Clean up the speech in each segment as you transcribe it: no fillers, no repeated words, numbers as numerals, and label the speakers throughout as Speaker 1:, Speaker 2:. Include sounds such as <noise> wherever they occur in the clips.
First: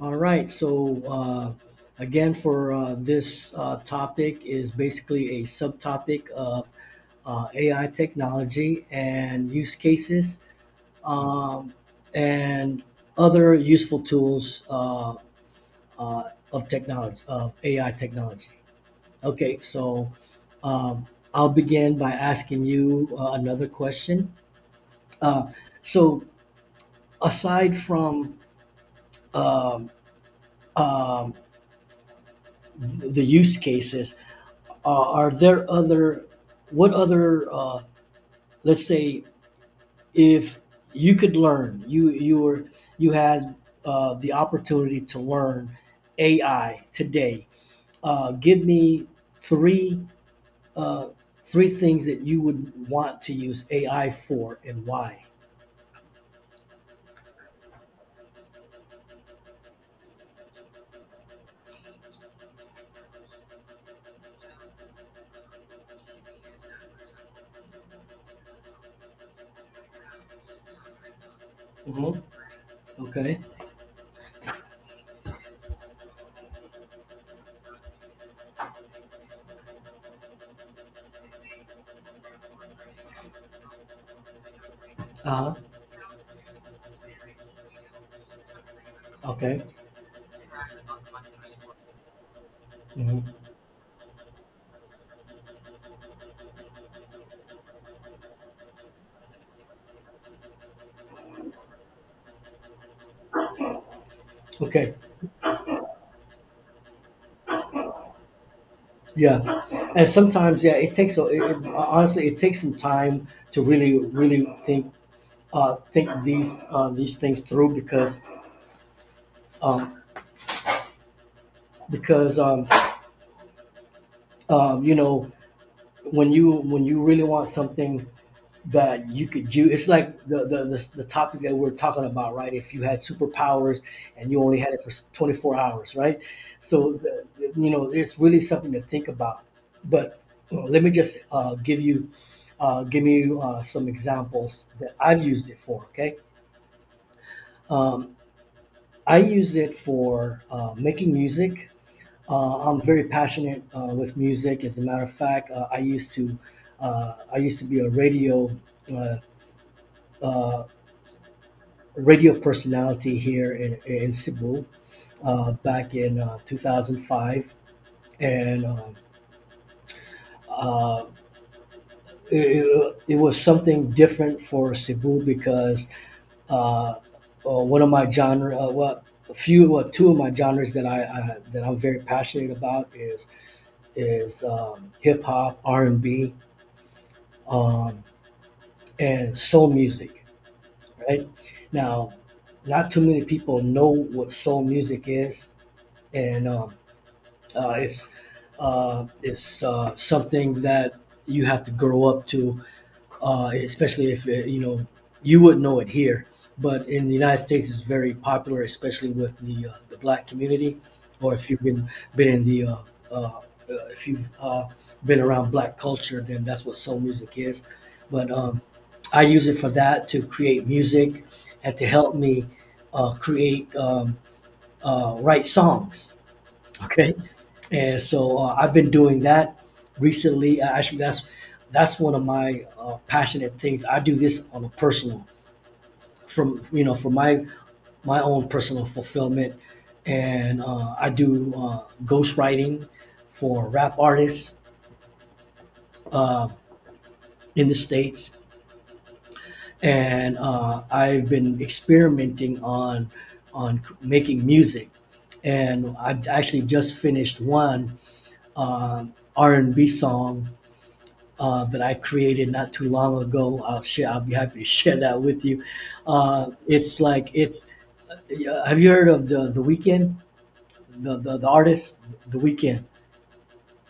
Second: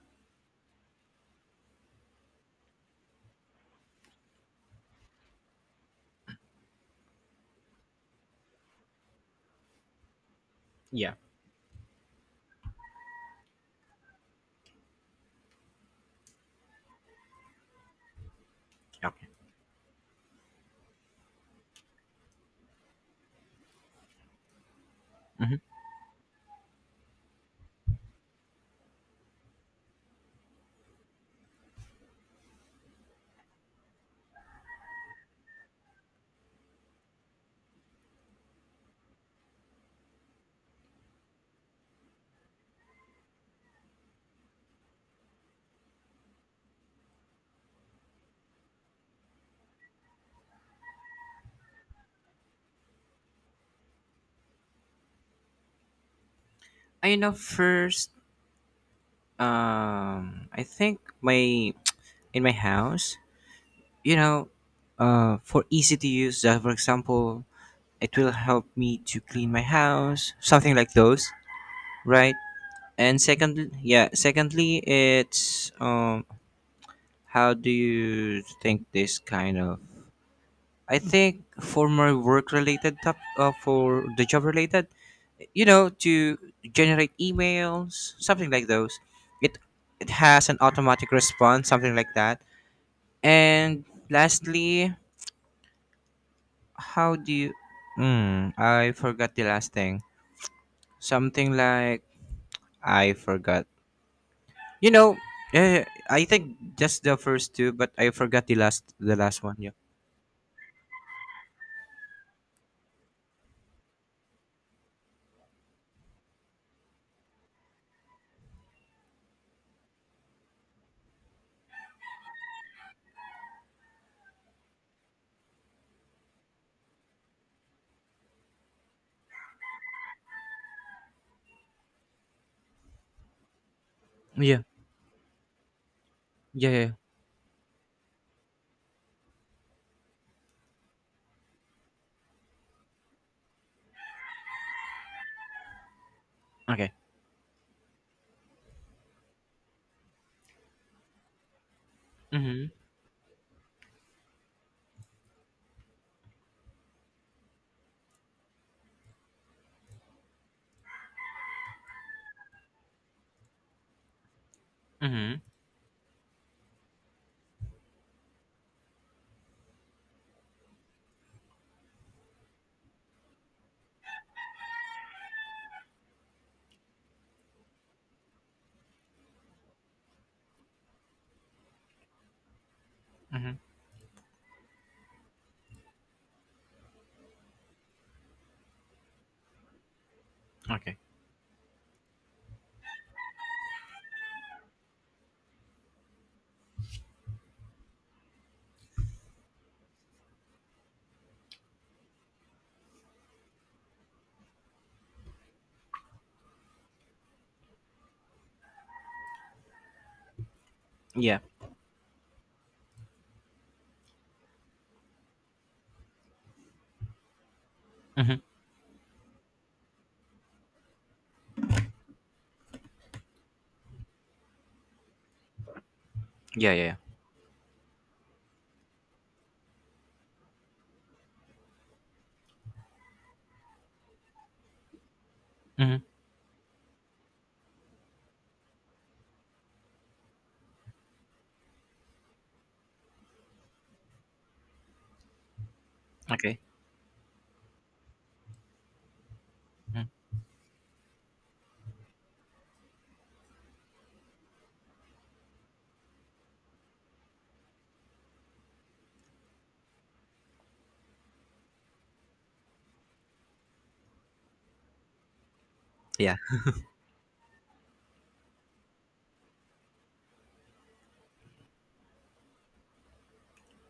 Speaker 1: All right. So again, for this topic is basically a subtopic of AI technology and use cases,
Speaker 2: Yeah.
Speaker 1: um, and other useful tools, uh, of technology of AI technology.
Speaker 2: Okay.
Speaker 1: Okay. So um, I'll begin by asking you another question. Uh,
Speaker 2: Hmm.
Speaker 1: so aside from um, um, the use cases. Are there other, what other, let's say, if you could learn, you had the opportunity to learn AI today. Give me three uh, three things that you would want to use AI for and why.
Speaker 2: I know first. I think my in my house, you know, for easy to use. For example, it will help me to clean my house, something like those,
Speaker 1: Mhm.
Speaker 2: right? And
Speaker 1: Okay.
Speaker 2: secondly, yeah. Secondly, it's how do you think this kind of? I think for my work related top, for the job related,
Speaker 1: Uh-huh.
Speaker 2: to generate emails, something like those. it
Speaker 1: Okay.
Speaker 2: it has an automatic response, something like that.
Speaker 1: Mhm.
Speaker 2: And lastly, how do you Hmm, I forgot the last thing. Something like I forgot. you
Speaker 1: Okay.
Speaker 2: know eh, I think just the first two, but I forgot the last the
Speaker 1: Yeah.
Speaker 2: last one. Yeah,
Speaker 1: And sometimes, yeah, it takes a, it- honestly, it takes some time to really, really think, think these things through because, um, because um, um, you know when you really want something that you could use. It's like the topic that we're talking about, right? If you had superpowers and you only
Speaker 2: yeah,
Speaker 1: had it for 24 hours, right?
Speaker 2: yeah, yeah, yeah.
Speaker 1: so the, you know it's really something to think about. But let me just give you some examples that I've used it for, okay?
Speaker 2: Okay.
Speaker 1: um, I use it for making music.
Speaker 2: Mm-hmm.
Speaker 1: I'm very passionate with music. As a matter of fact, I used to be a radio, uh, radio personality here in Cebu,
Speaker 2: Mm-hmm.
Speaker 1: back in 2005. And uh, it was something different for Cebu because, uh, one of my genre, well, a few, well, two of my genres that I that I'm very passionate about is
Speaker 2: Mm-hmm.
Speaker 1: is um, hip hop, R and B. Um, and soul music,
Speaker 2: Okay.
Speaker 1: right? Now, not too many people know what soul music is, and uh, it's it's something that you have to grow up to, especially if, you know, you wouldn't know it here, but in the United States, it's very popular, especially with the black community, or
Speaker 2: Yeah.
Speaker 1: if you've been in the uh, uh, if you've been around black culture, then that's what soul music is. But
Speaker 2: Mm-hmm.
Speaker 1: um, I use it for that to create music and to help me create write songs.
Speaker 2: Yeah, yeah, yeah.
Speaker 1: Okay, and so I've been doing that recently. Actually, that's one of my passionate things. I do this on a personal,
Speaker 2: Mm-hmm.
Speaker 1: from you know, for my own personal fulfillment, and I do ghostwriting for rap artists uh,
Speaker 2: Okay.
Speaker 1: in the states,
Speaker 2: Hmm.
Speaker 1: and I've been experimenting on making music, and I actually just finished one R and B song that I created not too long ago. I'll share. I'll be happy to <laughs> share that with you.
Speaker 2: Yeah.
Speaker 1: It's like it's. Yeah, have you heard of the Weekend? The artist, the Weekend.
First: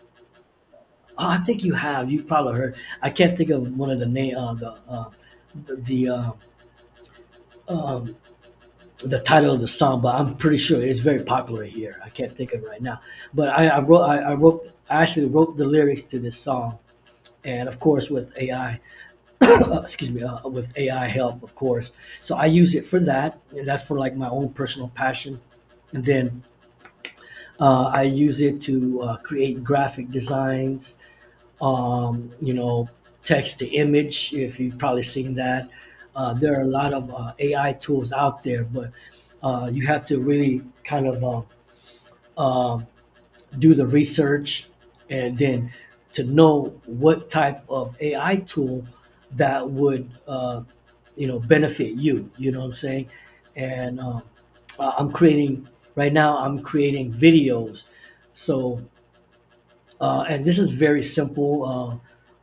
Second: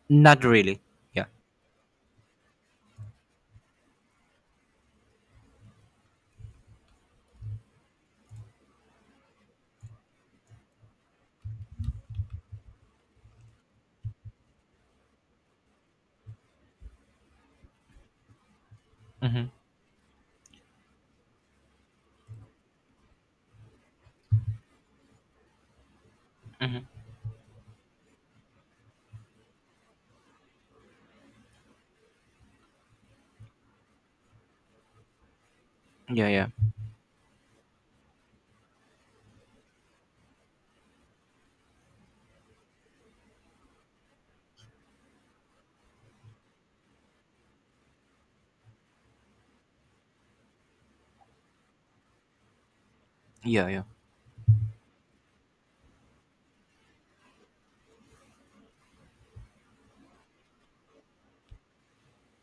Speaker 2: Not really. Yeah.
Speaker 1: Oh, I think you have. You probably heard. I can't think of one of the name. The the, uh, um, the title of the song, but I'm pretty sure it's very popular here. I can't think of it right now. But I actually wrote the lyrics to this song, and of course with AI. <coughs>
Speaker 2: Mm-hmm.
Speaker 1: Excuse me, with AI help, of course. So I use it for that, and that's for like my own personal passion. And then
Speaker 2: Mm-hmm.
Speaker 1: I use it to create graphic designs, um, you know, text to image, if you've probably seen that.
Speaker 2: Yeah, yeah,
Speaker 1: There are a lot of AI tools out there, but you have to really kind of, um, do the research and then to know what type of AI tool that would, you know, benefit you. You know what I'm saying?
Speaker 2: yeah, yeah,
Speaker 1: And I'm creating right now. I'm creating videos, so and this is very simple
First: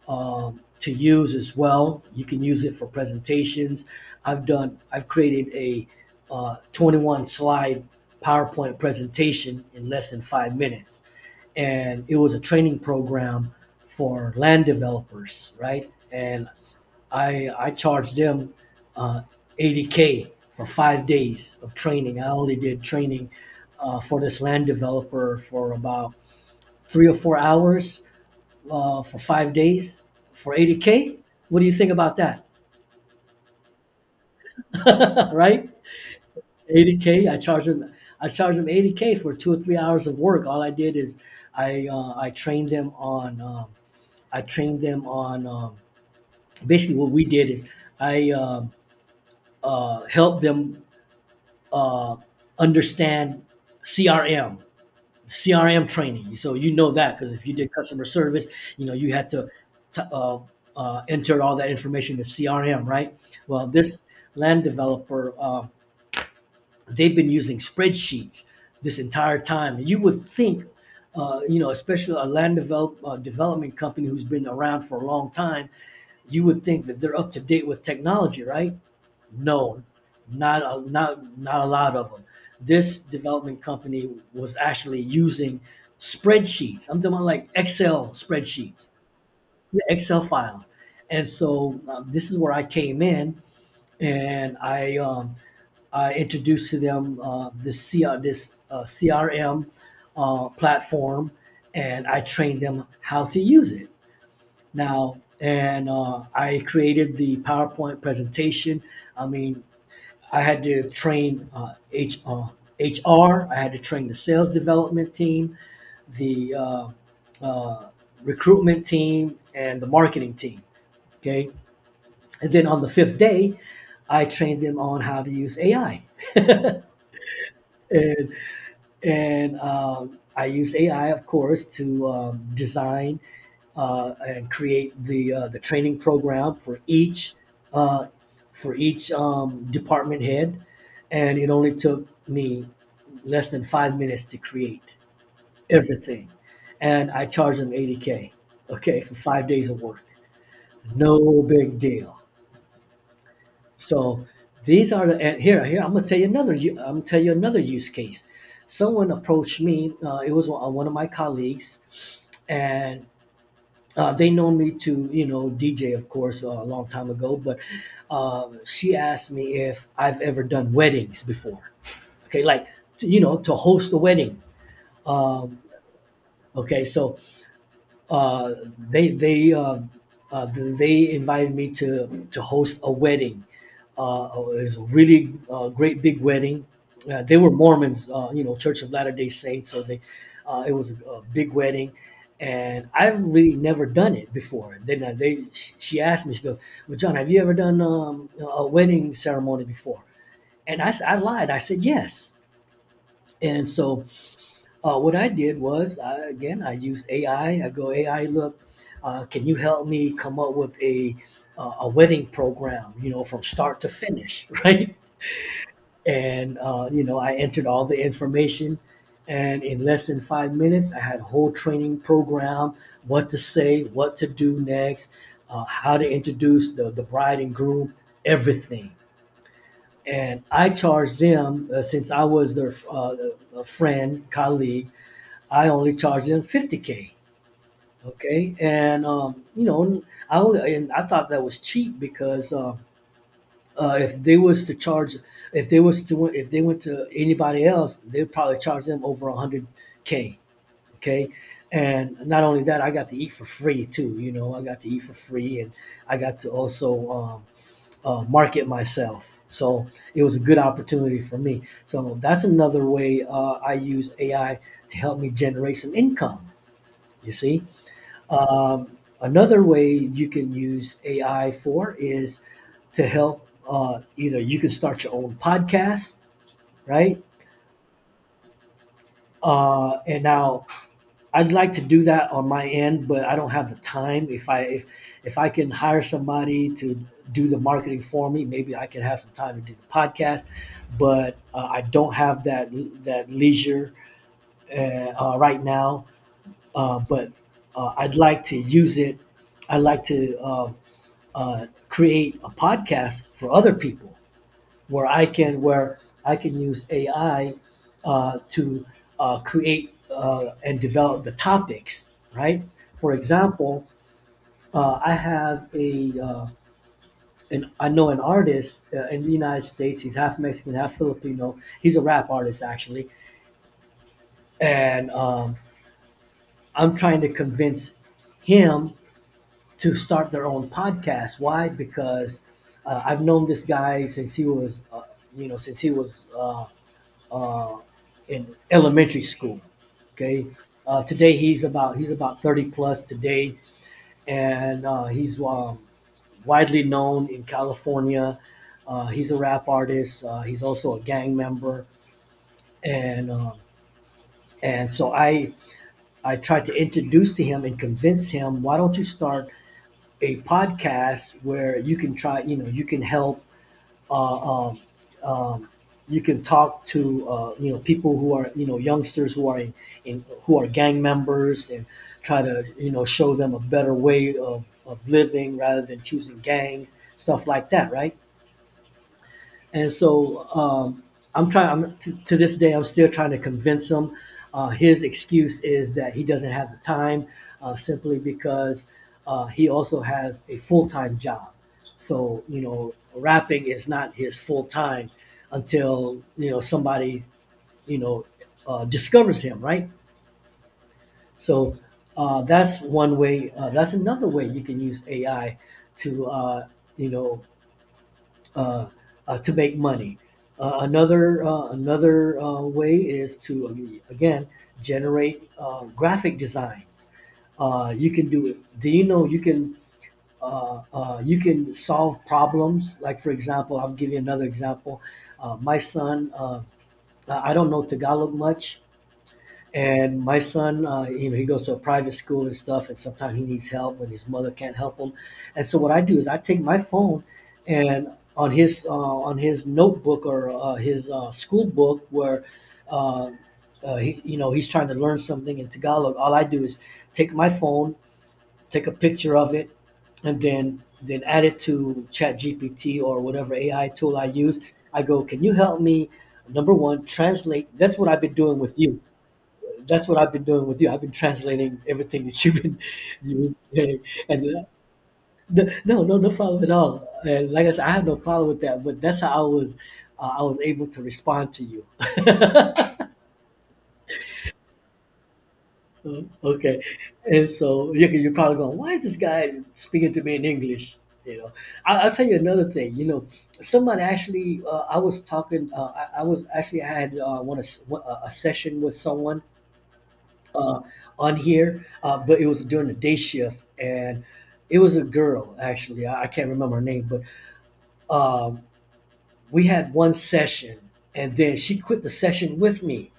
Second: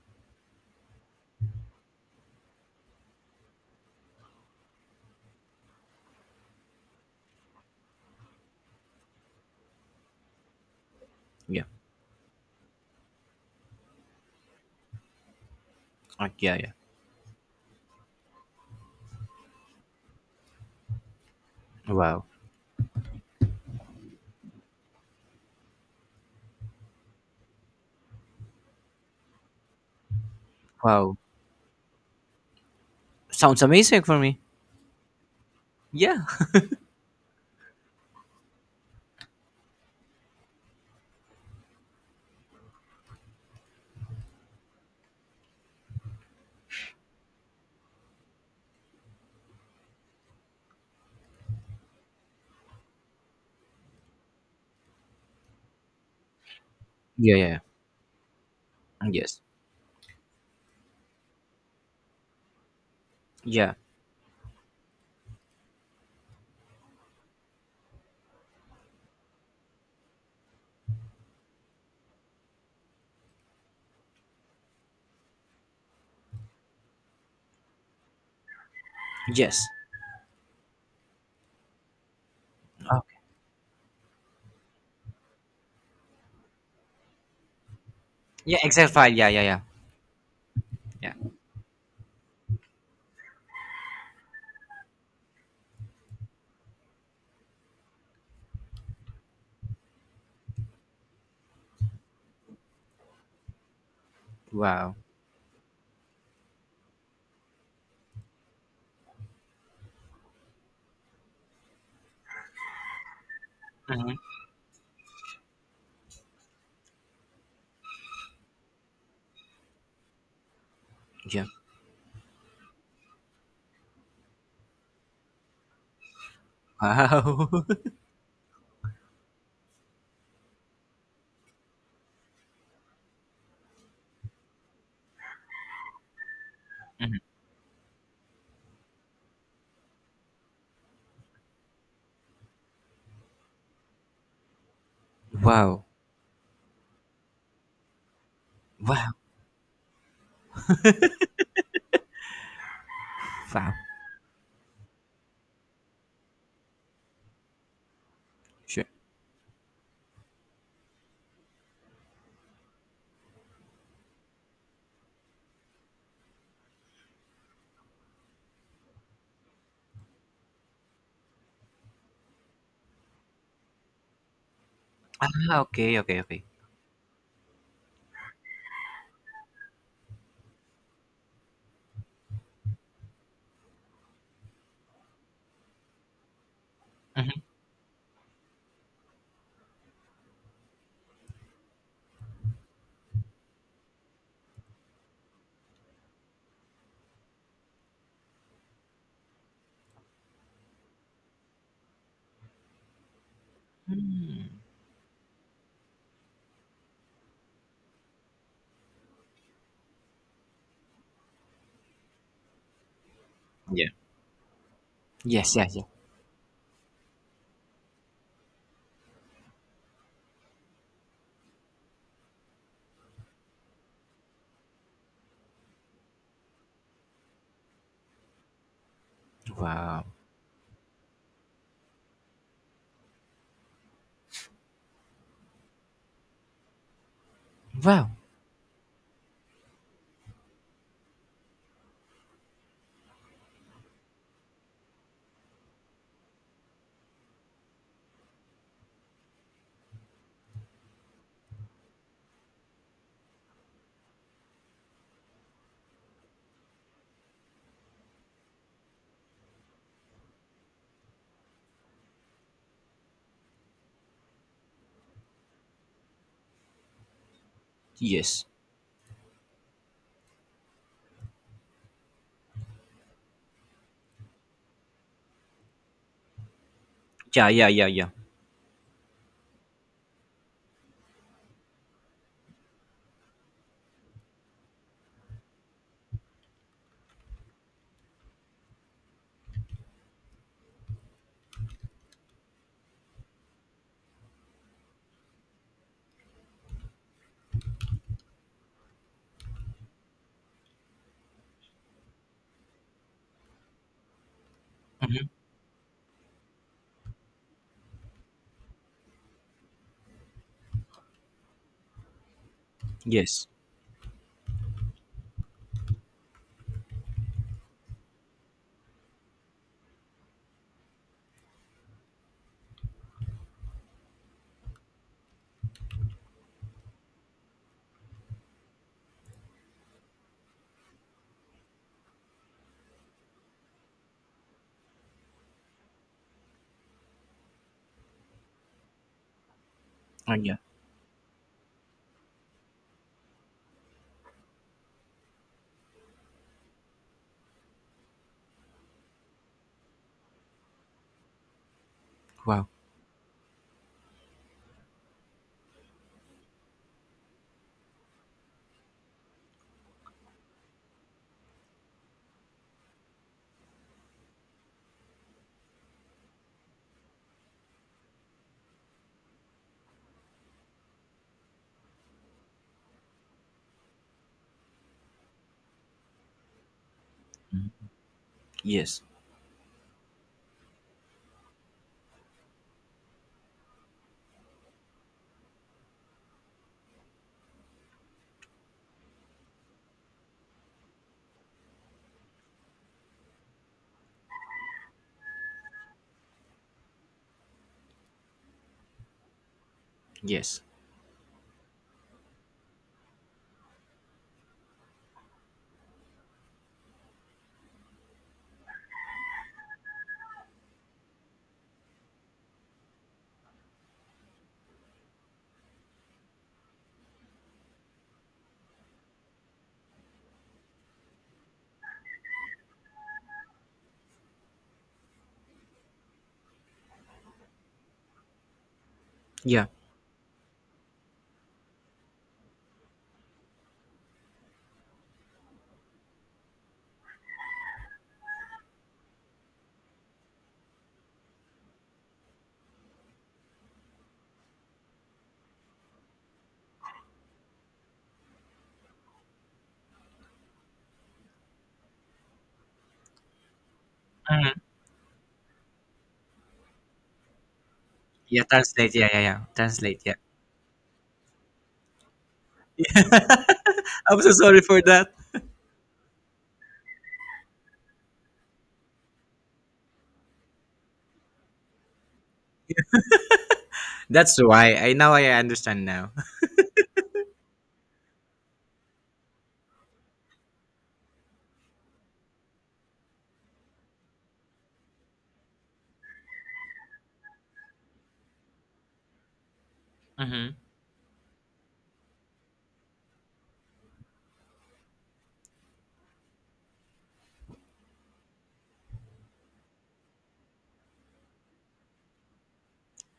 Speaker 1: uh, uh, to use as well. You can use it for presentations. I've created a 21 slide PowerPoint presentation in less than 5 minutes.
Speaker 2: yeah.
Speaker 1: And it was a training program for land developers, right? And
Speaker 2: Yeah, yeah.
Speaker 1: I charged them uh, 80K for 5 days of training.
Speaker 2: Wow,
Speaker 1: I only did training for this land developer for about 3 or 4 hours, for 5 days for
Speaker 2: wow,
Speaker 1: 80K. What do you think about that?
Speaker 2: sounds amazing for me.
Speaker 1: <laughs> Right?
Speaker 2: Yeah,
Speaker 1: 80K. I charge them 80K for 2 or 3 hours of work. All I did is I trained them on I trained them on basically what we did is I helped them uh, understand CRM CRM training. So you know that because
Speaker 2: yeah,
Speaker 1: if
Speaker 2: yeah,
Speaker 1: you
Speaker 2: yeah.
Speaker 1: did customer service, you know you had
Speaker 2: Yes,
Speaker 1: to t- uh, enter all that information to CRM, right? Well,
Speaker 2: yeah,
Speaker 1: this land developer, they've been using spreadsheets this entire time. You would think, you know, especially a development company who's been around for a long time, you would think that they're up to date with technology, right?
Speaker 2: yes.
Speaker 1: No, not a lot of them. This
Speaker 2: Okay.
Speaker 1: development company was actually using spreadsheets. I'm talking about like Excel
Speaker 2: Yeah, Excel
Speaker 1: spreadsheets,
Speaker 2: file. Yeah, yeah, yeah,
Speaker 1: Excel files.
Speaker 2: yeah.
Speaker 1: And so this is where I came in, and I introduced to them this this CRM platform, and I trained them how to use it.
Speaker 2: Wow.
Speaker 1: Now, and I created the PowerPoint presentation. I mean, I had to train, HR. I had to train
Speaker 2: Mm-hmm.
Speaker 1: the sales development team, the uh, recruitment team, and the marketing team.
Speaker 2: Yeah.
Speaker 1: Okay, and then on the fifth day, I trained them on how to use AI.
Speaker 2: Wow. <laughs>
Speaker 1: And and I use AI, of course, to, design and create the training program for each, uh, department head, and it only took me less than 5 minutes to create
Speaker 2: Wow.
Speaker 1: everything, and I charged them 80K, okay,
Speaker 2: Wow.
Speaker 1: for 5 days of work. No big deal.
Speaker 2: Wow.
Speaker 1: So these are the and here here I'm gonna tell you I'm gonna tell you another use case.
Speaker 2: Sure.
Speaker 1: Someone approached me. It was one of my colleagues, and they known me to, you know, DJ of course, a long time ago. But she asked me if I've ever done weddings before. Okay, like to, you know, to host a wedding. Um,
Speaker 2: Ah, okay. Okay. Okay.
Speaker 1: okay, so uh, they they invited me to host a wedding. It was a really great big wedding. They
Speaker 2: Mm-hmm.
Speaker 1: were Mormons, you know, Church of Latter Day Saints, so they it was a big wedding, and I've really never done it before. Then she asked me, she goes, "Well, John, have you ever done a wedding ceremony before?" And I lied. I said yes. And so what I did was, I, again, I used AI. I go, AI, look, can you help me come up with a wedding program? You know, from start to
Speaker 2: Yeah.
Speaker 1: finish, <laughs> right?
Speaker 2: Yes. Yeah. Yeah.
Speaker 1: And you know, I entered all the information, and in less than 5 minutes, I had a whole training program: what to say, what to do next, how to introduce the bride and groom, everything.
Speaker 2: Wow.
Speaker 1: And I charged them since I was their a friend, colleague, I only charged them 50K.
Speaker 2: Wow.
Speaker 1: Okay. And, you know, and I thought that was cheap because, if they was to charge, if they was to, if they went to anybody else, they'd probably charge them over 100K. Okay. And not only that, I got to eat for free too. You know, I got to eat for free, and I got to also, market myself. So it was a good opportunity for me. So that's another way I use AI to help me generate some income. You see,
Speaker 2: Yes.
Speaker 1: another way you can use AI for is to help. Either you can start your own podcast, right?
Speaker 2: Yeah. Yeah. Yeah. Yeah.
Speaker 1: And now I'd like to do that on my end, but I don't have the time. If I can hire somebody to do the marketing for me, maybe I can have some time to do the podcast. But I don't have that leisure, right now. But I'd like to use it. I'd like to create a podcast for other people
Speaker 2: Mm-hmm.
Speaker 1: where I can use AI to create and develop the topics. Right. For
Speaker 2: Yes.
Speaker 1: example, uh, I have a uh, I know an artist in the United States. He's half Mexican, half Filipino. He's a rap artist actually, and I'm trying to convince him to start their own podcast. Why? Because I've known this guy since he was, since he was uh, in elementary school. Okay,
Speaker 2: Yeah.
Speaker 1: today he's about thirty plus today, and he's widely known in California. He's a rap artist. He's also a gang member,
Speaker 2: Wow.
Speaker 1: and so I tried to introduce to him and convince him. Why don't you start a podcast where you can try, you know, you can help, uh, um, um, you can talk to, you know, people who are, you know, youngsters who are who are gang members and try to, you know, show them a better way of living rather than choosing gangs, stuff like that, right?
Speaker 2: Yes.
Speaker 1: and so I'm trying. To this day, I'm still trying to convince him. His excuse is that he doesn't have the time, simply because he also has a full time job. So you know, rapping is not his full time until you know somebody you know discovers him, right?
Speaker 2: Yes.
Speaker 1: So that's one way. That's another way you can use AI to you know uh, to make money. Another way is to again generate graphic designs. You can do it. Do you know you can solve problems? Like for example, I'll give you another example. My son, uh, I don't know Tagalog much,
Speaker 2: Yeah.
Speaker 1: and my son, you know, he goes to a private school and stuff, and sometimes he needs help when his mother can't help him. And so what I do is I take my phone and on his notebook or his school book where uh, you know he's trying to learn something in Tagalog, all I do is take my phone, take a picture of it, and then add it to Chat GPT or whatever AI tool I use. I go, can you help me? Number one, translate. That's what I've been
Speaker 2: Yeah,
Speaker 1: doing with
Speaker 2: translate.
Speaker 1: you
Speaker 2: Yeah, yeah, yeah. Translate.
Speaker 1: that's
Speaker 2: Yeah.
Speaker 1: what I've been doing with you. I've been translating everything that you've been <laughs> you've been saying,
Speaker 2: I'm so
Speaker 1: and
Speaker 2: sorry for that.
Speaker 1: no, no, no, no problem at all. And like I said, I have no problem with that. But that's how I was able to respond to you.
Speaker 2: That's why I now I understand now.
Speaker 1: <laughs> Okay, and so you're probably going, why is this guy speaking to me in English? You know, I'll tell you another thing. You know, someone actually, I was actually I had a session with someone
Speaker 2: <laughs> Mm-hmm.
Speaker 1: uh, on here, but it was during the day shift, and it was a girl actually. I can't remember her name, but um, we had one session, and then she quit the session with me,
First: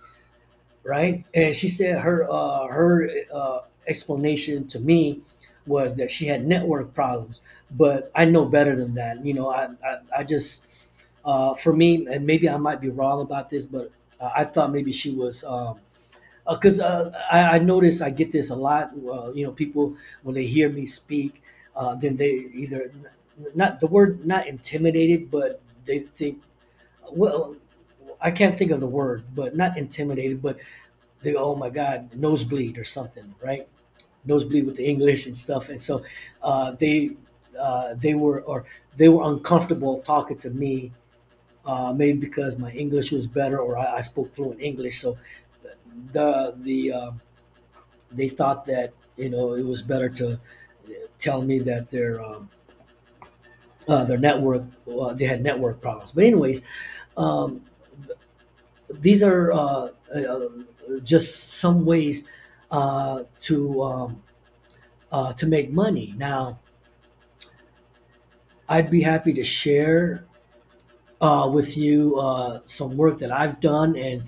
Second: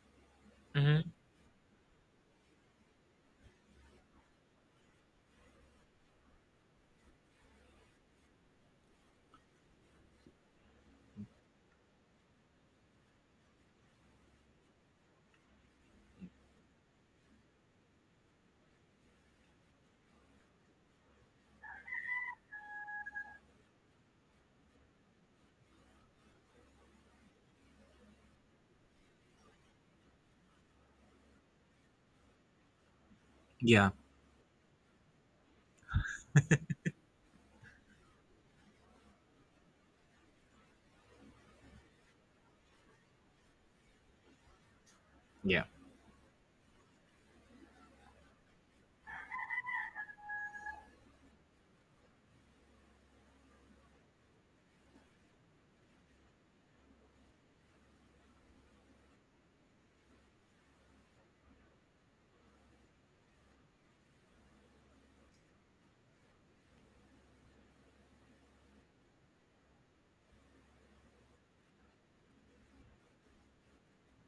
Speaker 2: Mm-hmm.
Speaker 1: right? And she said her explanation to me was that she had network problems, but I know better than that. You know, I just for me, and maybe I might be wrong about this, but I thought maybe she was because I notice I get this a lot. You know, people when they hear me speak, then they either not the word not intimidated, but they think well. I can't think of the word, but not intimidated, but they go, oh my god, nosebleed or something, right?
Speaker 2: Yeah.
Speaker 1: Nosebleed with the English and stuff, and so uh, they they were or they were uncomfortable talking to me, maybe because my English was better or I spoke fluent English. So
Speaker 2: Yeah.
Speaker 1: the the uh, they thought that you know it was better to tell me that their network they had network problems. But anyways, um, these are uh, just some ways uh, to um, to make money. Now, I'd be happy to share with you some work that I've done, and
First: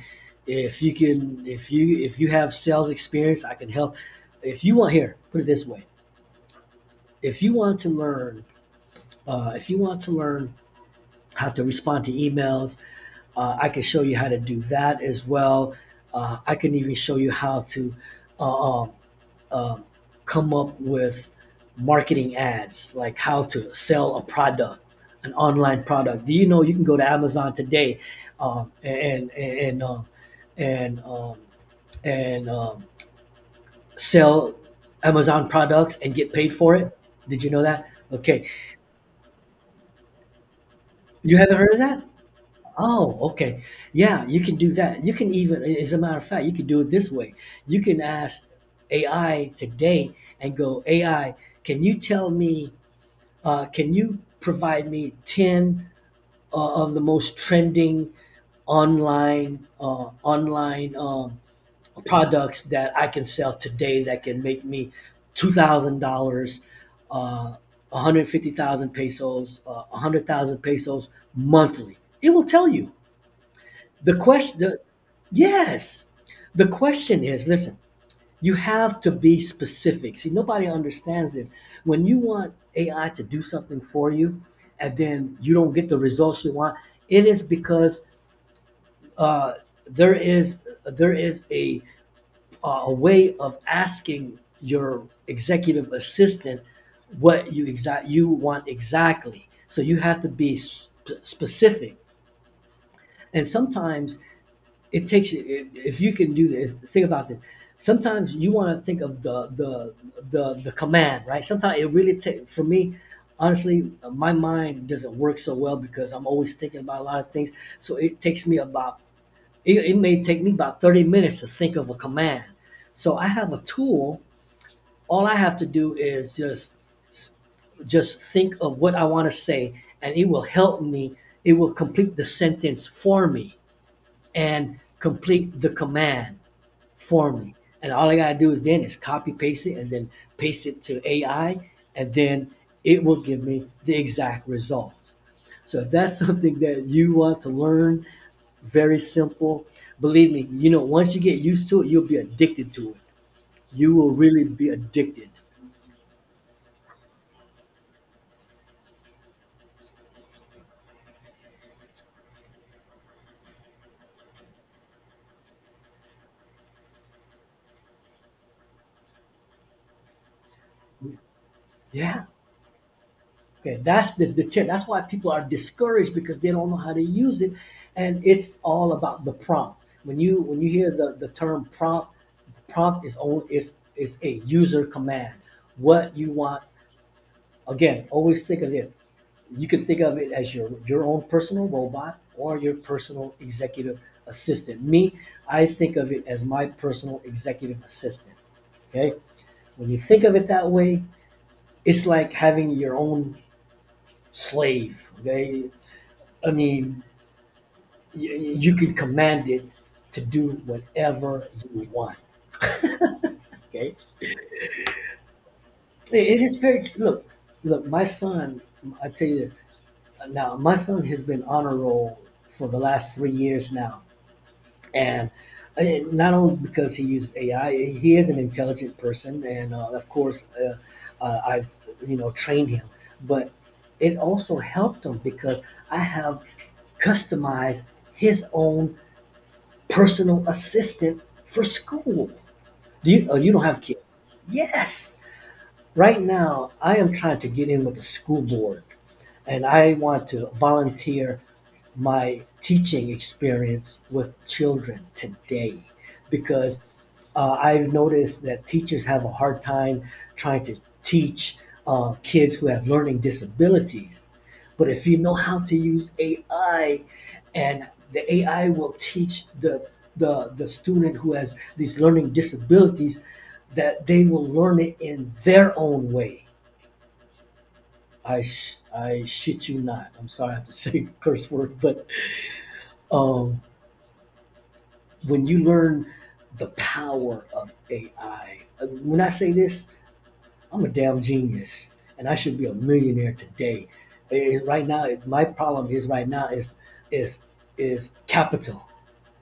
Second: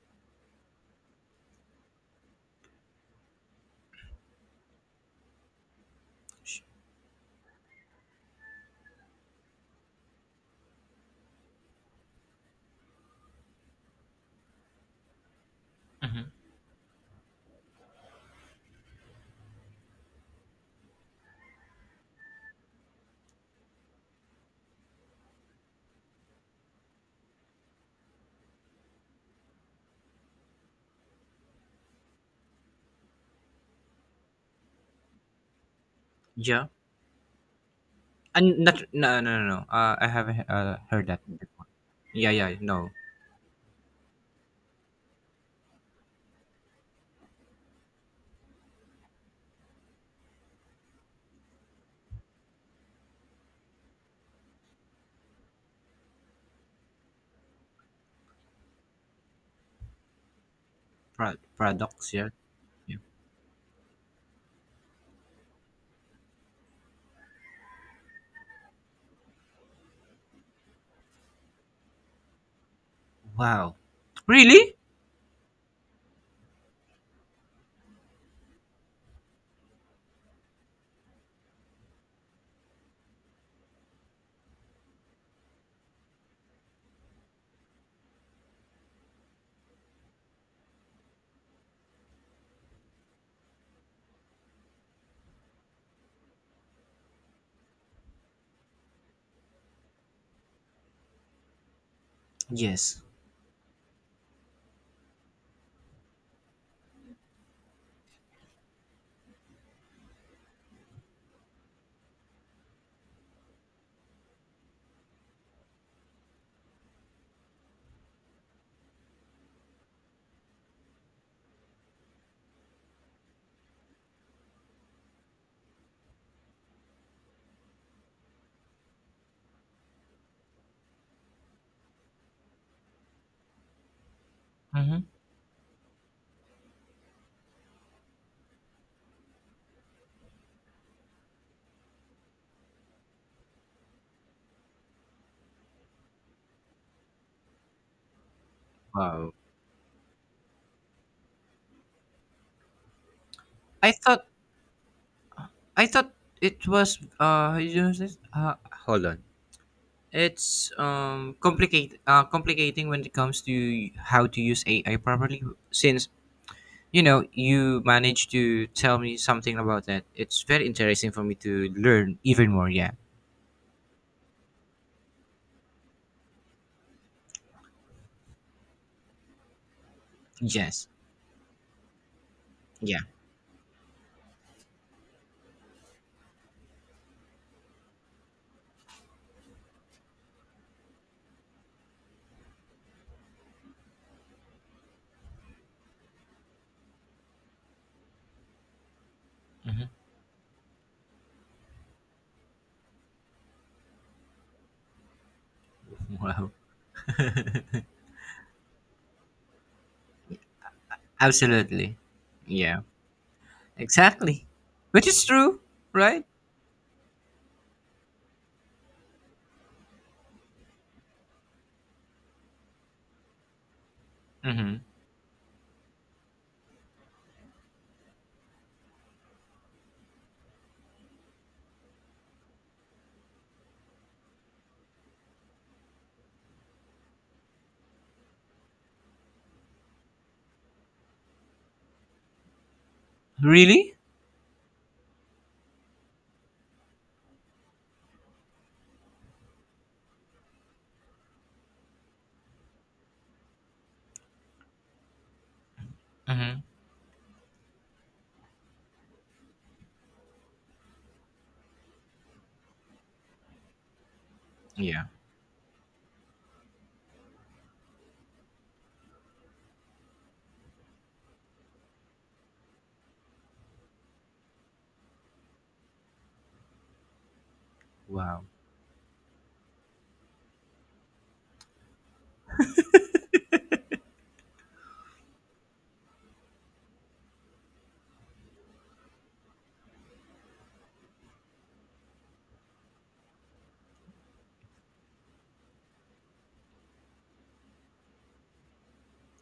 Speaker 1: if you have sales experience, I can help. If you want, here, put it this way:
Speaker 2: Sh-
Speaker 1: if you want to learn, if you want to learn how to respond to emails. I can show you how to do that as well.
Speaker 2: Mm-hmm.
Speaker 1: I can even show you how to uh, um, um, come up with marketing ads, like how to sell a product, an online product. Do you know you can go to Amazon today um, and and and um, and, um, and sell Amazon products and get paid
Speaker 2: Yeah.
Speaker 1: for it? Did you know that? Okay,
Speaker 2: And not, no, no, no, no. I haven't heard that
Speaker 1: you haven't
Speaker 2: before.
Speaker 1: heard of that?
Speaker 2: Yeah, yeah, no.
Speaker 1: Oh, okay. Yeah, you can do that. You can even, as a matter of fact, you can do it this way. You can ask AI today and go, AI, can you tell me, can you provide me 10 of the most trending online
Speaker 2: Pro- products yeah.
Speaker 1: products that
Speaker 2: Yeah.
Speaker 1: I can sell today that can make me $2,000, uh, 150,000 pesos, 100,000 pesos monthly? It will tell you.
Speaker 2: Wow.
Speaker 1: The question,
Speaker 2: Really?
Speaker 1: the, yes, the question is listen, you have to be specific. See, nobody understands this. When you want AI to do something for you and then you don't get the results you want, it is because uh, there is there is a, a way of asking your executive assistant what you want exactly. So you have to be specific.
Speaker 2: Yes.
Speaker 1: And sometimes it takes you if you can do this think about this sometimes you want to think of the command right sometimes it really takes for me honestly my mind doesn't work so well because I'm always thinking about a lot of things so it, it may take me about 30 minutes to think of a command so I have a tool all I have to do is just think of what I want to say and it will help me it will complete the sentence for me and
Speaker 2: Mm-hmm.
Speaker 1: complete the command formally. And all I gotta do is then is copy paste it and then paste it to AI, and then it will give me the exact results. So if that's <laughs> something that you want to learn, very
Speaker 2: Wow.
Speaker 1: simple. Believe me, you know, once you get used to it, you'll be addicted to it.
Speaker 2: I
Speaker 1: You will
Speaker 2: thought
Speaker 1: really be addicted.
Speaker 2: I thought it was, how, hold on. It's complicate complicating when it comes to how to use AI properly, since you managed to tell me something about that. It's very interesting for me to learn
Speaker 1: Yeah.
Speaker 2: even more. Yeah.
Speaker 1: Okay. That's the tip. That's why people are discouraged because they don't know how to use it. And it's all about the prompt. When you
Speaker 2: Yes.
Speaker 1: hear the term prompt,
Speaker 2: Yeah.
Speaker 1: prompt is is a user command. What you want again, always think of this. You can think of it as your own personal robot or your personal executive assistant. Me, I think of it as my personal executive assistant. Okay? When
Speaker 2: Mhm.
Speaker 1: you think of it that way, it's like having your own slave. Okay? I
Speaker 2: Wow.
Speaker 1: mean, you can command it to do whatever you
Speaker 2: Absolutely.
Speaker 1: want.
Speaker 2: Yeah.
Speaker 1: <laughs> Okay?
Speaker 2: Exactly. Which is true, right?
Speaker 1: It is very look, look. My son, I tell you this now. My son has been on a roll for the last 3 years now,
Speaker 2: Mm-hmm.
Speaker 1: and uh, not only because he uses AI, he is an intelligent person, and of course, I've you know trained him, but it also helped him because I have customized his own personal assistant for school. Do you? Oh, you don't have
Speaker 2: Really?
Speaker 1: kids? Yes. Right now, I am trying to get in with the school board and I want to volunteer my teaching experience with children today
Speaker 2: Mm-hmm.
Speaker 1: because I've noticed that teachers have a hard time trying to teach kids who have learning disabilities. But
Speaker 2: Yeah.
Speaker 1: if you know how to use AI, and the AI will teach the student who has these learning disabilities that they will learn it in their own way
Speaker 2: Wow.
Speaker 1: I shit you not. I'm sorry I have to <laughs> say curse word, but um, when you learn the power of AI, when I say this, I'm a damn genius, and I should be a millionaire today. Eh, right now, my problem is right now is is capital.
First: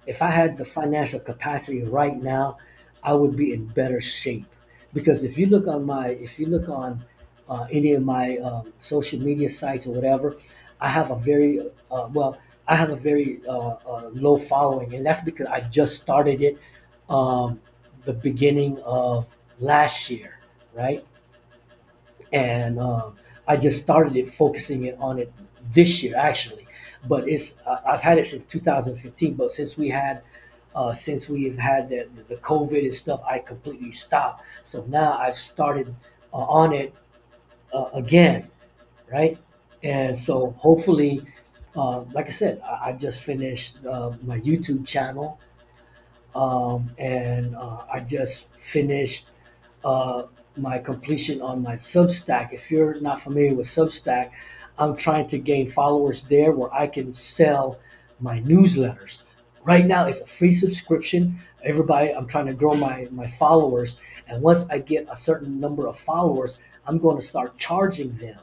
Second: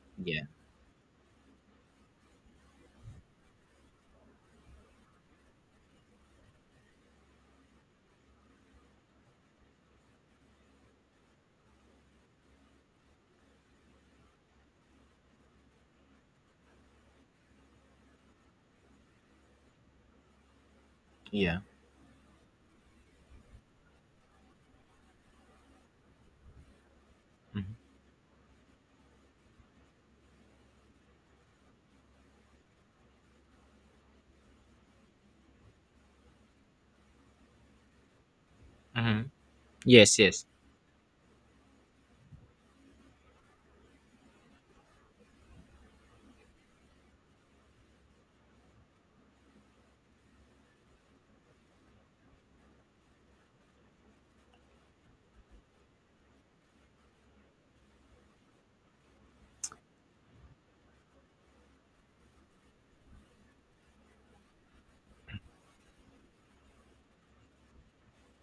Speaker 1: If I
Speaker 2: Yeah.
Speaker 1: had the financial capacity right now, I would be in better shape. Because if you look on my, if you look on any of my social media sites or whatever, I have a very, uh, well, I have a very low following, and that's because I just started it um, the beginning of last year, right?
Speaker 2: Yeah.
Speaker 1: and I just started it focusing it on it this year actually. But it's
Speaker 2: Mm-hmm.
Speaker 1: I've had it since 2015. But since we had since we've had the COVID and stuff, I completely stopped. So now I've started on it again,
Speaker 2: Mm-hmm.
Speaker 1: right? And
Speaker 2: Yes. Yes.
Speaker 1: so hopefully, like I said, I just finished my YouTube channel, and I just finished uh, my completion on my Substack. If you're not familiar with Substack, I'm trying to gain followers there where I can sell my newsletters. Right now, it's a free subscription. Everybody, I'm trying to grow my followers. And once I get a certain number of followers, I'm going to start charging them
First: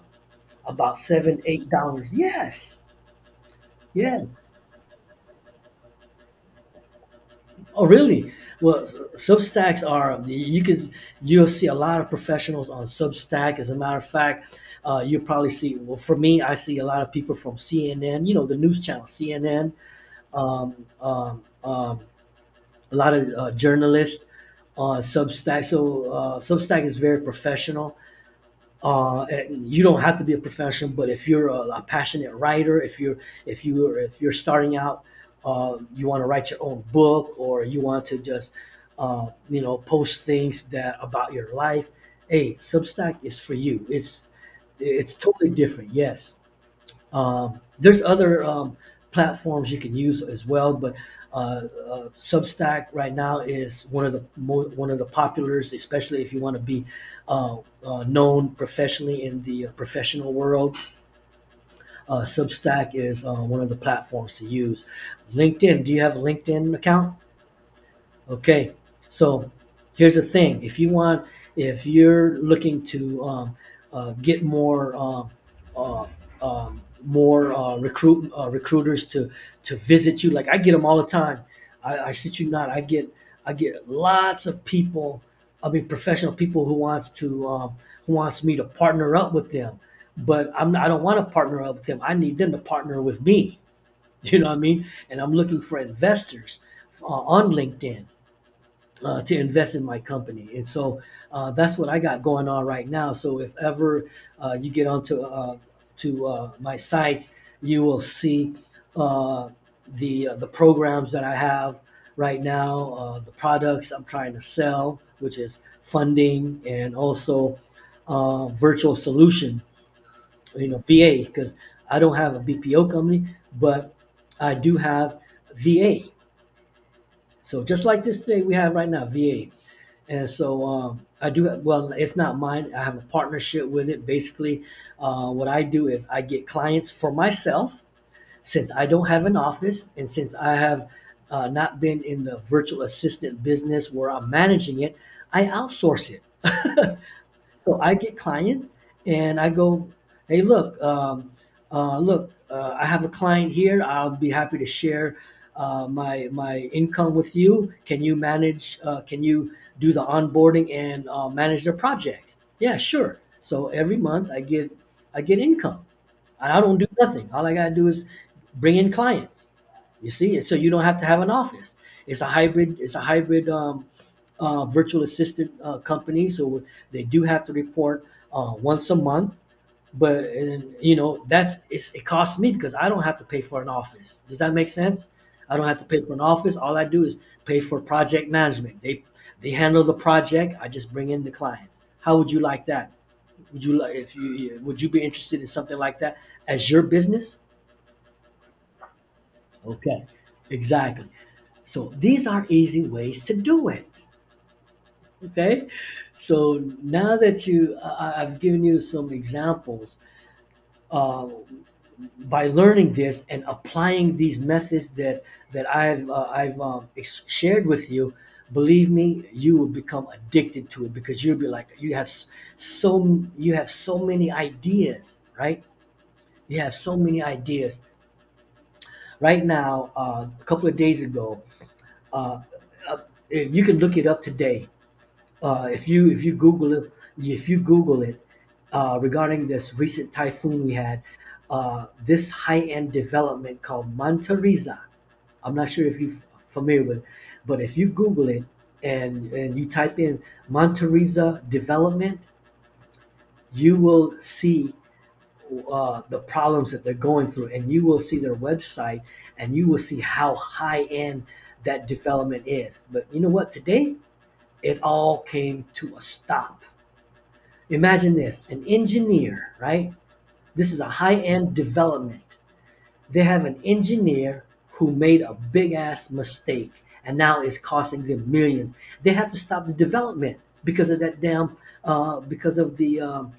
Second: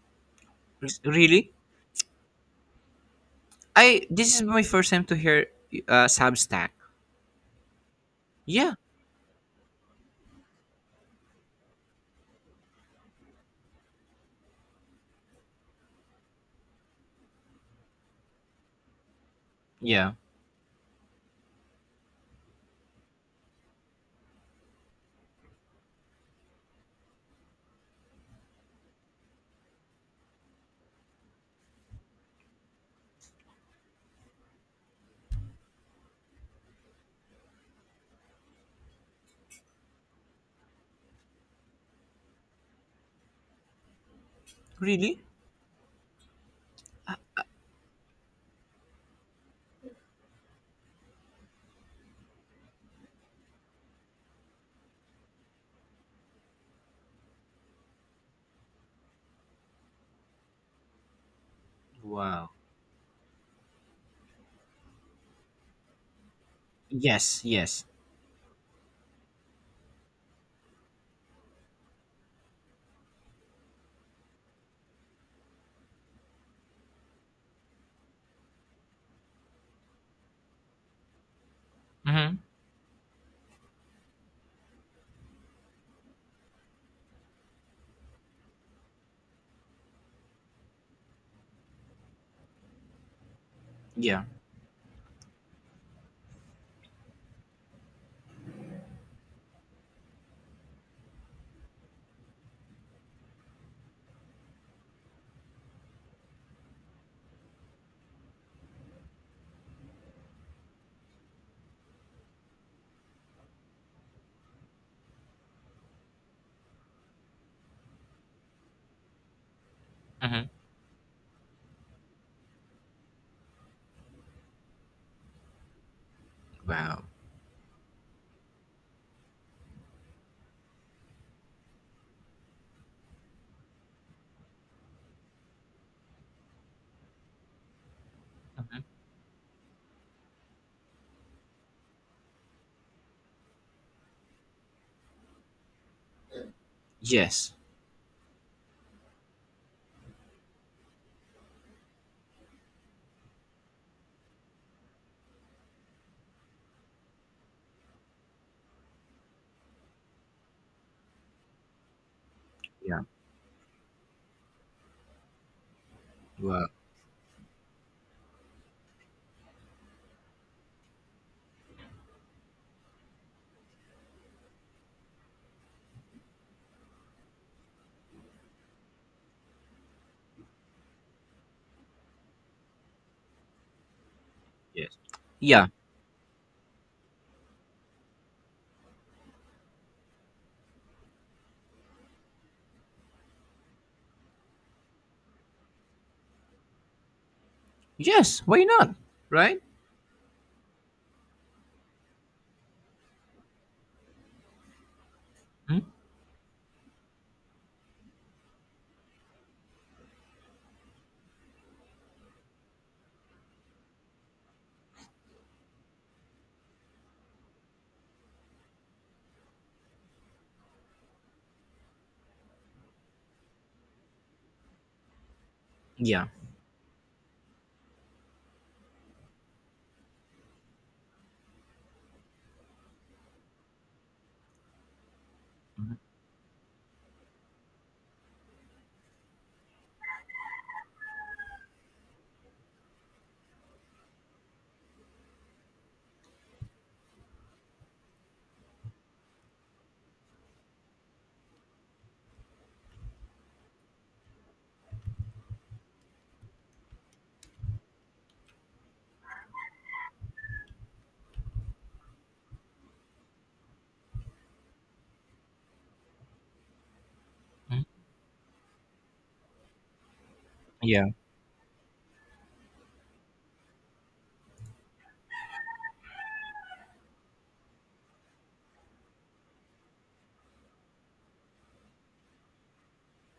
Speaker 1: about seven,
Speaker 2: Really?
Speaker 1: $8. Yes,
Speaker 2: I. This is
Speaker 1: yes.
Speaker 2: my first time to hear, Substack.
Speaker 1: Oh, really?
Speaker 2: Yeah.
Speaker 1: Well, Substacks are you could you'll see a lot of professionals on Substack. As a matter of fact, you probably see. Well, for me, I see a lot of people from CNN. You know, the news channel CNN.
Speaker 2: Yeah.
Speaker 1: Um, um, um, a lot of journalists on Substack. So Substack is very professional and you don't have to be a professional, but if you're a passionate writer, if you're if you're starting out, you want to write your own book, or you want to just you know post things that about your life, hey, Substack is for you. It's
Speaker 2: Really?
Speaker 1: totally different. Yes. There's other platforms you can use as well, but uh, Substack right now is one of the one of the populars, especially if you want to be uh, known professionally in the professional world.
Speaker 2: Wow.
Speaker 1: Substack is one of the platforms to use. LinkedIn. Do you have a LinkedIn account?
Speaker 2: Yes. Yes.
Speaker 1: Okay, so here's the thing: if you want, if you're looking to get more uh, more recruiters to visit you, like I get them all the time. I
Speaker 2: Mm-hmm.
Speaker 1: shit you not, I get lots of people. I mean, professional people who wants to who wants me to partner up with them, but I don't want to partner up with them. I need them to partner with me. <laughs>
Speaker 2: Yeah.
Speaker 1: You know what I mean? And I'm looking for investors on LinkedIn to invest in my company. And so that's what I got going on right now. So if ever you get onto to my sites, you will see uh, the programs that I have right now, the products I'm trying to sell, which is funding and also virtual solution,
Speaker 2: Mm-hmm.
Speaker 1: you know, VA, because I don't have a BPO company, but I do have VA.
Speaker 2: Wow.
Speaker 1: So just like this thing we have right now, VA. And so I do, well, it's not mine. I have a partnership with it. Basically, what I do is I get clients for myself since I don't have an office and since I have not been in the virtual assistant business where I'm managing it, I outsource it. <laughs>
Speaker 2: Yes.
Speaker 1: So I get clients and I go, hey, look, look, I have a client here. I'll be happy to share my income with you. Can you manage? Can you do the onboarding and manage their project? Yeah,
Speaker 2: Yeah.
Speaker 1: sure. So every month I get income. I
Speaker 2: Wow.
Speaker 1: don't do nothing. All I gotta do is bring in clients. You see, so you don't have to have an office. It's a hybrid. It's a hybrid virtual assistant company, so they do have to report once a month. But and, you know that's it's, it costs me because I don't have to pay for an office. Does that make
Speaker 2: Yes.
Speaker 1: sense? I
Speaker 2: Yeah.
Speaker 1: don't have to pay for an office. All I do is pay for project management. They handle the project. I just bring in the clients. How would you like that? Would you like if you yeah, would you be interested in something like that as your business?
Speaker 2: Yes. Why not? Right?
Speaker 1: Okay, exactly. So these are easy ways to do it. Okay,
Speaker 2: Hmm?
Speaker 1: so now that you, I've given you some examples uh, by learning this and applying these methods that I've shared with you. Believe me, you will become addicted to it because you'll be like so you have so many ideas, right?
Speaker 2: Yeah.
Speaker 1: You have so many ideas. Right now, a couple of days ago, uh, uh, you can look it up today if you Google it, if you Google it regarding this recent typhoon we had, this high-end development called Manta I'm not sure if you're familiar with, it, but if you Google it and you type in Manta development, you will see the problems that they're going through, and you will see their website, and you will see how high-end that development is. But you know what? Today, it all came to a stop. Imagine this an engineer, right? This is a
Speaker 2: Yeah.
Speaker 1: high end development. They have an engineer who made a big ass mistake and now it's costing them millions. They have to stop the development because of that damn, uh, because of the, um,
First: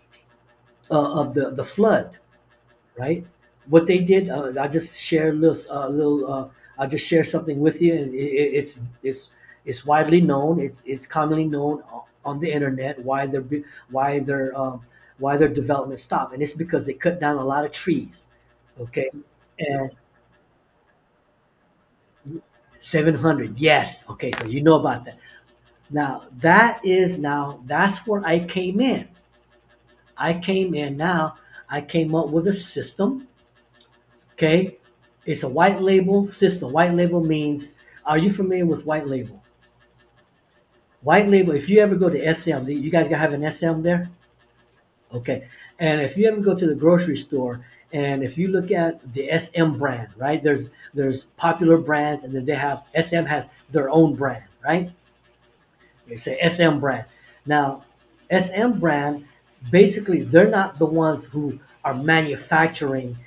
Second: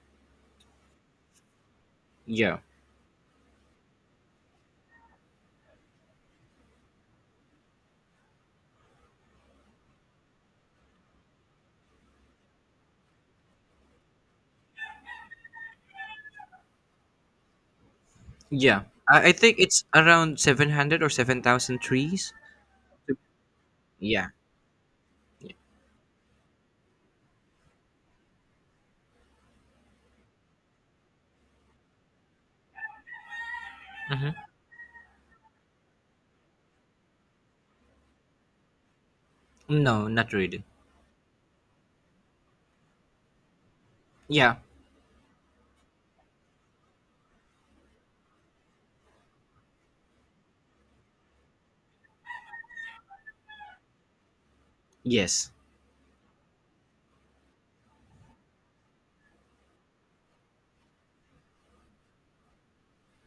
Speaker 1: of the flood
Speaker 2: Yeah.
Speaker 1: right? What they did, I just share a little, little. I just share something with you, and it's widely known. It's commonly known on the internet why their why their um, why their development stopped, and it's because they cut down a lot of trees.
Speaker 2: Yeah.
Speaker 1: Okay,
Speaker 2: I think it's
Speaker 1: and
Speaker 2: around 700 or 7,000 trees.
Speaker 1: 700. Yes.
Speaker 2: Yeah.
Speaker 1: Okay, so you know about that. Now that's where I came in. I came in now. I came up with a system.
Speaker 2: Mm-hmm.
Speaker 1: Okay, it's a white label system. White label means, are you familiar with white label?
Speaker 2: No, not really.
Speaker 1: White label. If you ever go to SM, you guys have an SM there?
Speaker 2: Yeah.
Speaker 1: Okay, and if you ever go to the grocery store, and if you look at the SM brand, right? There's popular brands, and then they have SM has their own brand, right?
Speaker 2: Yes.
Speaker 1: They say SM brand. Now, SM brand, basically, they're not the ones who are manufacturing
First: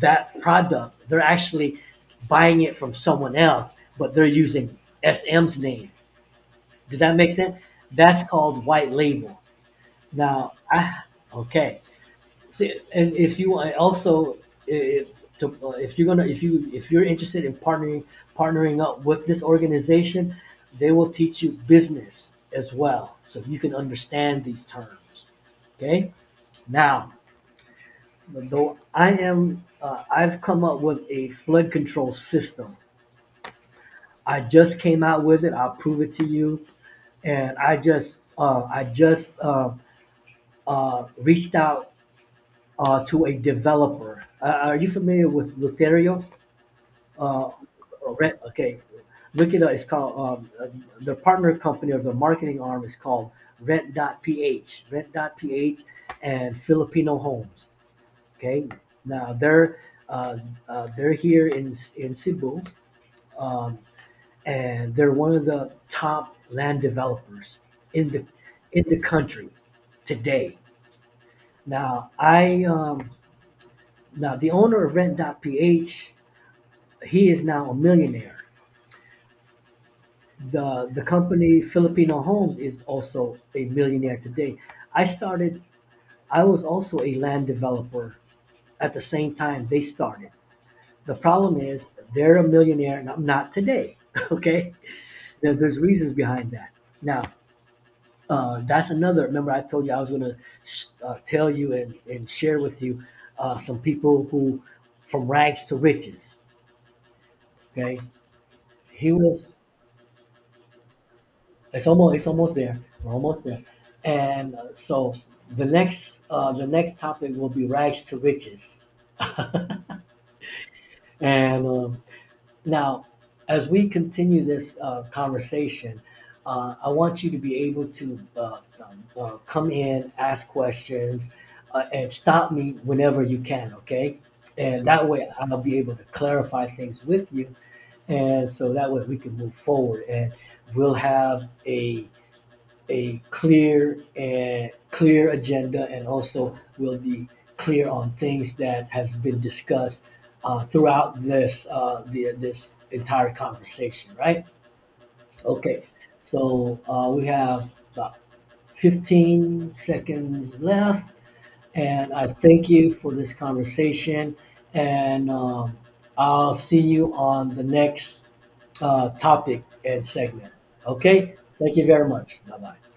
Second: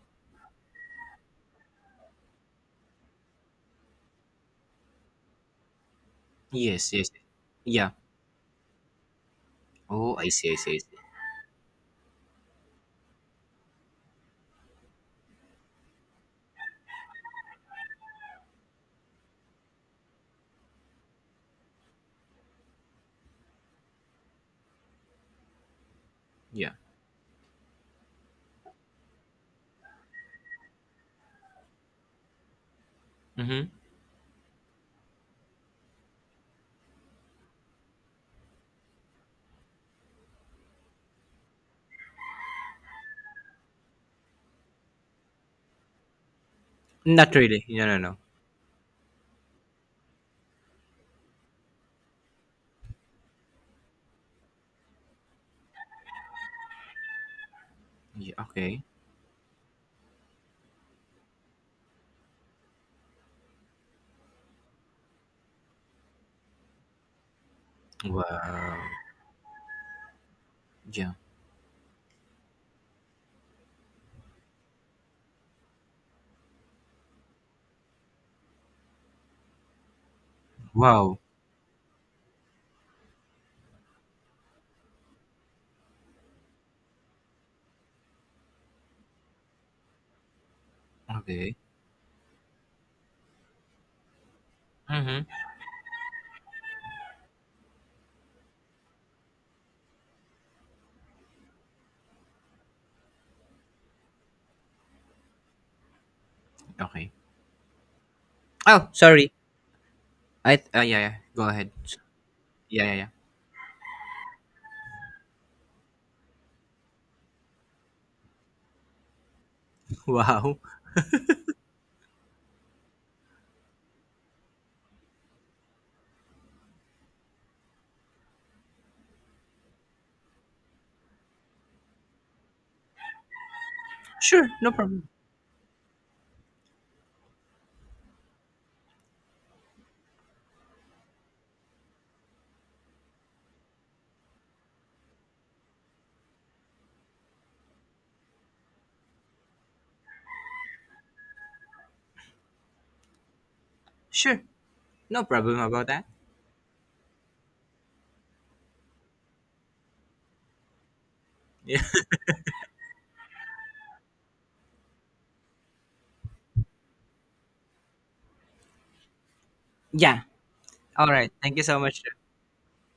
Speaker 1: that product. They're actually buying it from someone else, but they're using SM's name.
Speaker 2: Yes.
Speaker 1: Does
Speaker 2: Yes.
Speaker 1: that make sense?
Speaker 2: Yeah.
Speaker 1: That's called white label.
Speaker 2: Oh, I
Speaker 1: Now,
Speaker 2: see. I see. I
Speaker 1: I
Speaker 2: see.
Speaker 1: okay. See, and if you also if, to, if you if you're interested in partnering up with this organization, they will teach you business as well, so you can understand these terms. Okay.
Speaker 2: Yeah.
Speaker 1: Now, though I am, I've come up with a flood control system.
Speaker 2: Mm-hmm.
Speaker 1: I just came out with it. I'll prove it to you. I just reached out to a developer. Are you familiar with Lutherio?
Speaker 2: Not
Speaker 1: Uh,
Speaker 2: really. No, no, no.
Speaker 1: okay, look it up. It's called the partner company or the marketing arm is called Ph. Rent.ph, Ph. And Filipino Homes.
Speaker 2: Yeah.
Speaker 1: Okay,
Speaker 2: Okay.
Speaker 1: now uh, they're here in Cebu, um, and they're one of the top land developers in the
Speaker 2: Wow.
Speaker 1: in the country today.
Speaker 2: Yeah.
Speaker 1: Now I now the owner of Rent.ph, he is now a millionaire. The
Speaker 2: Wow.
Speaker 1: company Filipino Homes is also a millionaire today. I started. I was also a land developer at the same time they started. The problem
Speaker 2: Okay.
Speaker 1: is they're a millionaire, and I'm not today. <laughs> Okay,
Speaker 2: Mm-hmm.
Speaker 1: there's reasons behind that. Now, that's another. Remember, I told you I was going to tell you and share with you some people who, from rags to riches.
Speaker 2: Okay.
Speaker 1: Okay,
Speaker 2: Oh,
Speaker 1: he
Speaker 2: sorry.
Speaker 1: was.
Speaker 2: Yeah, yeah. Go ahead.
Speaker 1: It's almost. It's almost there.
Speaker 2: Yeah, yeah, yeah.
Speaker 1: We're almost there. And so the next topic will be rags to riches.
Speaker 2: <laughs> Wow.
Speaker 1: <laughs> and now, as we continue this conversation, I want you to be able to come in, ask questions, and stop me whenever you can, okay?
Speaker 2: Sure, no
Speaker 1: And that
Speaker 2: problem.
Speaker 1: way I'll be able to clarify things with you. And so that way we can move forward and we'll have a clear and clear agenda and also will be clear on things that has been discussed throughout this entire conversation,
Speaker 2: Sure.
Speaker 1: right?
Speaker 2: No problem
Speaker 1: Okay,
Speaker 2: about that.
Speaker 1: so we have about 15 seconds left,
Speaker 2: Yeah. <laughs>
Speaker 1: and I thank you for this conversation, and I'll see you on the next topic and
Speaker 2: Yeah.
Speaker 1: segment.
Speaker 2: All right.
Speaker 1: Okay,
Speaker 2: Thank you
Speaker 1: thank
Speaker 2: so
Speaker 1: you
Speaker 2: much.
Speaker 1: very much, bye bye.